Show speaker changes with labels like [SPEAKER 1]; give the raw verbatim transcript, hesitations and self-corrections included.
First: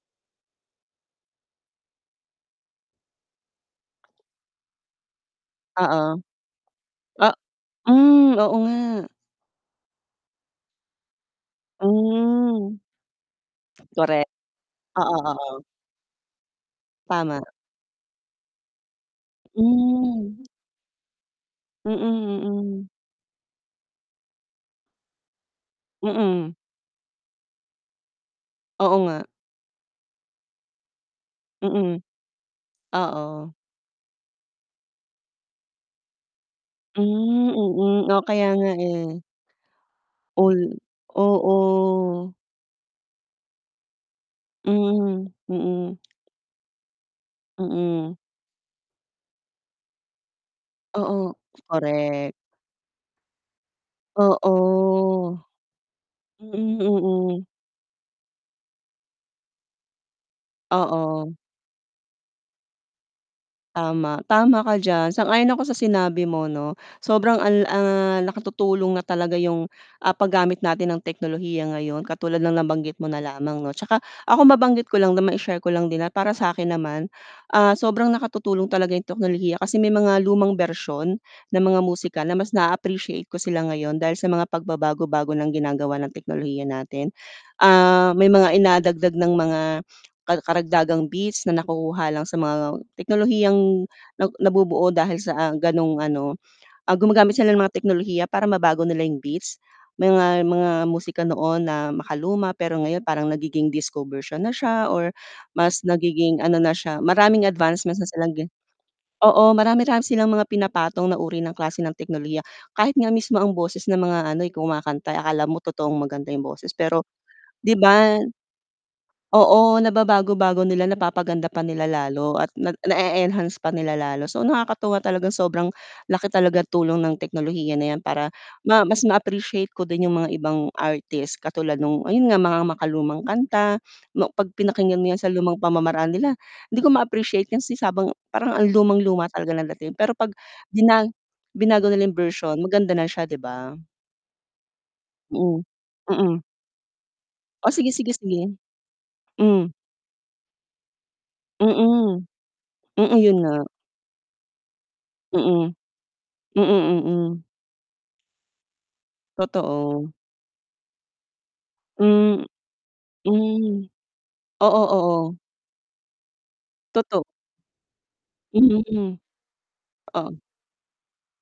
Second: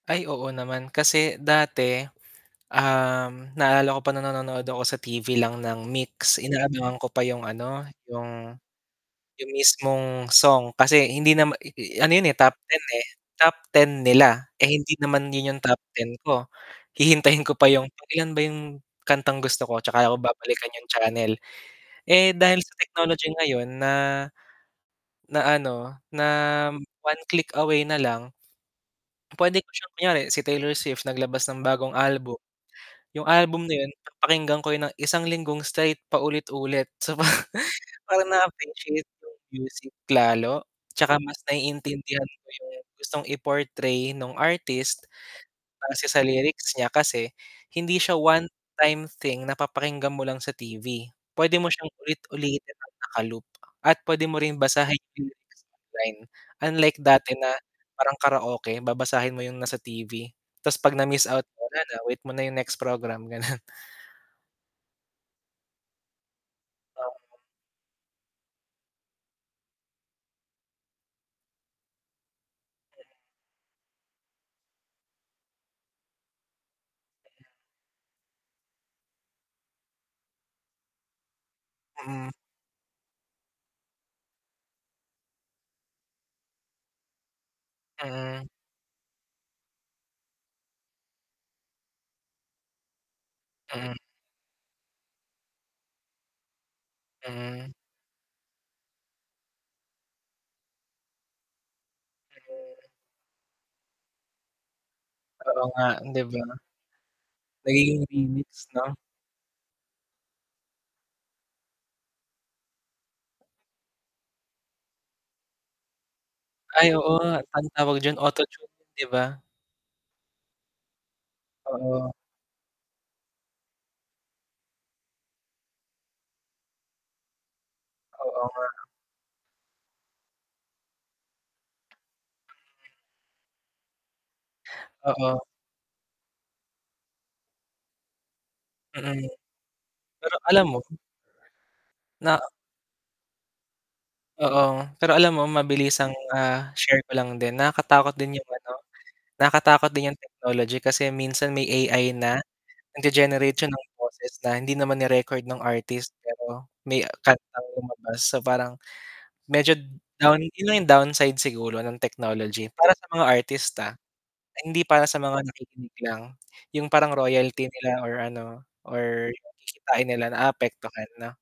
[SPEAKER 1] Ay, oo naman kasi dati, um, naalala ko pa nung nanonood ako sa T-V lang ng
[SPEAKER 2] Oo.
[SPEAKER 1] M-Y-X, inaabangan ko pa
[SPEAKER 2] A
[SPEAKER 1] 'yung ano,
[SPEAKER 2] hmm, oo
[SPEAKER 1] 'yung
[SPEAKER 2] nga.
[SPEAKER 1] 'yung mismong song, kasi hindi naman ano 'yun eh, top
[SPEAKER 2] Hmm.
[SPEAKER 1] ten top ten
[SPEAKER 2] Korek,
[SPEAKER 1] nila eh, hindi
[SPEAKER 2] oo,
[SPEAKER 1] naman 'yun 'yung
[SPEAKER 2] oo.
[SPEAKER 1] top ten ko.
[SPEAKER 2] Tama.
[SPEAKER 1] Hihintayin ko pa 'yung, ilan ba 'yung kantang gusto ko 'tsaka ko
[SPEAKER 2] Hmm.
[SPEAKER 1] babalikan 'yung channel.
[SPEAKER 2] Mm,
[SPEAKER 1] Eh, dahil sa
[SPEAKER 2] mm.
[SPEAKER 1] technology ngayon na na ano na
[SPEAKER 2] Mm.
[SPEAKER 1] one click away na lang.
[SPEAKER 2] Oo nga.
[SPEAKER 1] Puwede ko siyang kunyari si Taylor Swift naglabas ng bagong
[SPEAKER 2] Mm.
[SPEAKER 1] album, 'yung
[SPEAKER 2] Oo.
[SPEAKER 1] album na 'yon papakinggan ko 'yon ng isang linggong straight paulit-ulit, so parang
[SPEAKER 2] Hmm, mm, oh,
[SPEAKER 1] parang
[SPEAKER 2] kaya nga
[SPEAKER 1] na-aapreciate
[SPEAKER 2] eh.
[SPEAKER 1] ko 'yung music
[SPEAKER 2] Ol
[SPEAKER 1] lalo 'tsaka mas naiintindihan
[SPEAKER 2] oo.
[SPEAKER 1] ko 'yung gustong i-portray nung artist
[SPEAKER 2] Mhm, mm.
[SPEAKER 1] base sa lyrics niya kasi hindi siya
[SPEAKER 2] Mm.
[SPEAKER 1] one-time thing na papakinggan mo lang sa T-V,
[SPEAKER 2] Oo,
[SPEAKER 1] puwede mo siyang
[SPEAKER 2] korek.
[SPEAKER 1] ulit-ulitin ng naka-loop at puwede mo rin basahin 'yung
[SPEAKER 2] Oo.
[SPEAKER 1] lyrics online,
[SPEAKER 2] Hmm,
[SPEAKER 1] unlike dati
[SPEAKER 2] mm.
[SPEAKER 1] na parang karaoke babasahin mo 'yung nasa T-V ta's 'pag na miss
[SPEAKER 2] Oo.
[SPEAKER 1] out mo wala na wait mo na 'yung next program, gano'n.
[SPEAKER 2] Tama, tama ka diyan, sang-ayon ako sa sinabi mo 'no.
[SPEAKER 1] O
[SPEAKER 2] Sobrang al ah, nakatutulong na talaga 'yung, ah, paggamit natin ng teknolohiya ngayon katulad ng nabanggit mo na lamang 'no. 'Tsaka ako mabanggit ko lang na mai-share ko lang din at para sa akin naman, ah, sobrang nakatutulong talaga 'yung toknolohiya kasi may mga lumang bersyon ng mga musika
[SPEAKER 1] Mm.
[SPEAKER 2] na mas naa-appreciate ko sila ngayon dahil sa mga pagbabago-bago ng ginagawa ng teknolohiya natin. Ah, may
[SPEAKER 1] Mm.
[SPEAKER 2] mga i nadagdag ng mga karagdagang beats na nakukuha lang sa mga teknolohiyang
[SPEAKER 1] Mm.
[SPEAKER 2] nag nabubuo dahil sa gano'ng ano ah, gumagamit sila ng mga
[SPEAKER 1] Mhm.
[SPEAKER 2] teknolohiya para mabago nila 'yung beats mga mga musika noon na makaluma pero
[SPEAKER 1] Mhm.
[SPEAKER 2] ngayon parang nagiging disco version na siya or
[SPEAKER 1] Oo
[SPEAKER 2] mas
[SPEAKER 1] nga, 'di ba?
[SPEAKER 2] nagiging ano na siya maraming advancements
[SPEAKER 1] Nagiging
[SPEAKER 2] na silang gin
[SPEAKER 1] remix 'no?
[SPEAKER 2] oo, marami-rami silang mga pinapatong na uri ng klase ng teknolohiya. Kahit nga mismo ang boses ng mga ano, eh, kumakanta akala mo totoong maganda 'yung boses
[SPEAKER 1] Ay
[SPEAKER 2] pero
[SPEAKER 1] oo,
[SPEAKER 2] 'di
[SPEAKER 1] anong tawag diyan
[SPEAKER 2] ba?
[SPEAKER 1] auto-tune, 'di ba?
[SPEAKER 2] Oo, nababago-bago nila, napapaganda pa nila
[SPEAKER 1] Oo.
[SPEAKER 2] lalo at nag na-e-enhance pa nila lalo, so nakakatuwa talagang sobrang laki talagang tulong ng teknolohiya na 'yan para
[SPEAKER 1] Oo nga.
[SPEAKER 2] ma mas ma-appreciate ko din 'yung mga ibang artist katulad nung ayun nga mga makalumang kanta ma 'pag pinakinggan mo 'yan sa
[SPEAKER 1] Oo.
[SPEAKER 2] lumang pamamaraan nila, hindi ko ma-appreciate 'yan si habang parang ang lumang-luma
[SPEAKER 1] Mm.
[SPEAKER 2] talaga ng dating, pero 'pag
[SPEAKER 1] Pero alam mo
[SPEAKER 2] bina binago nila 'yung
[SPEAKER 1] Na
[SPEAKER 2] version maganda na siya 'di ba?
[SPEAKER 1] Oo, pero alam mo,
[SPEAKER 2] Mm.
[SPEAKER 1] mabilisang,
[SPEAKER 2] Mm.
[SPEAKER 1] ah, share ko lang din,
[SPEAKER 2] O sige, sige,
[SPEAKER 1] nakakatakot din 'yung
[SPEAKER 2] sige.
[SPEAKER 1] ano
[SPEAKER 2] Hmm.
[SPEAKER 1] nakakatakot din 'yung technology kasi minsan may A-I
[SPEAKER 2] Mm.
[SPEAKER 1] na,
[SPEAKER 2] Mm, 'yun
[SPEAKER 1] nag-ge-generate
[SPEAKER 2] nga.
[SPEAKER 1] siya ng boses na hindi naman ni-record nung
[SPEAKER 2] Mm.
[SPEAKER 1] artist pero may
[SPEAKER 2] Mm, mm.
[SPEAKER 1] kantang lumabas so parang, medyo
[SPEAKER 2] Totoo.
[SPEAKER 1] down 'yun lang 'yung downside siguro ng
[SPEAKER 2] Hmm.
[SPEAKER 1] technology para sa mga
[SPEAKER 2] Hmm.
[SPEAKER 1] artista, ah,
[SPEAKER 2] Oo,
[SPEAKER 1] hindi para sa
[SPEAKER 2] oo.
[SPEAKER 1] mga nakikinig lang. 'Yung parang
[SPEAKER 2] Toto
[SPEAKER 1] royalty nila or ano
[SPEAKER 2] Mhm,
[SPEAKER 1] or kikitain nila,
[SPEAKER 2] o
[SPEAKER 1] naapektuhan 'no.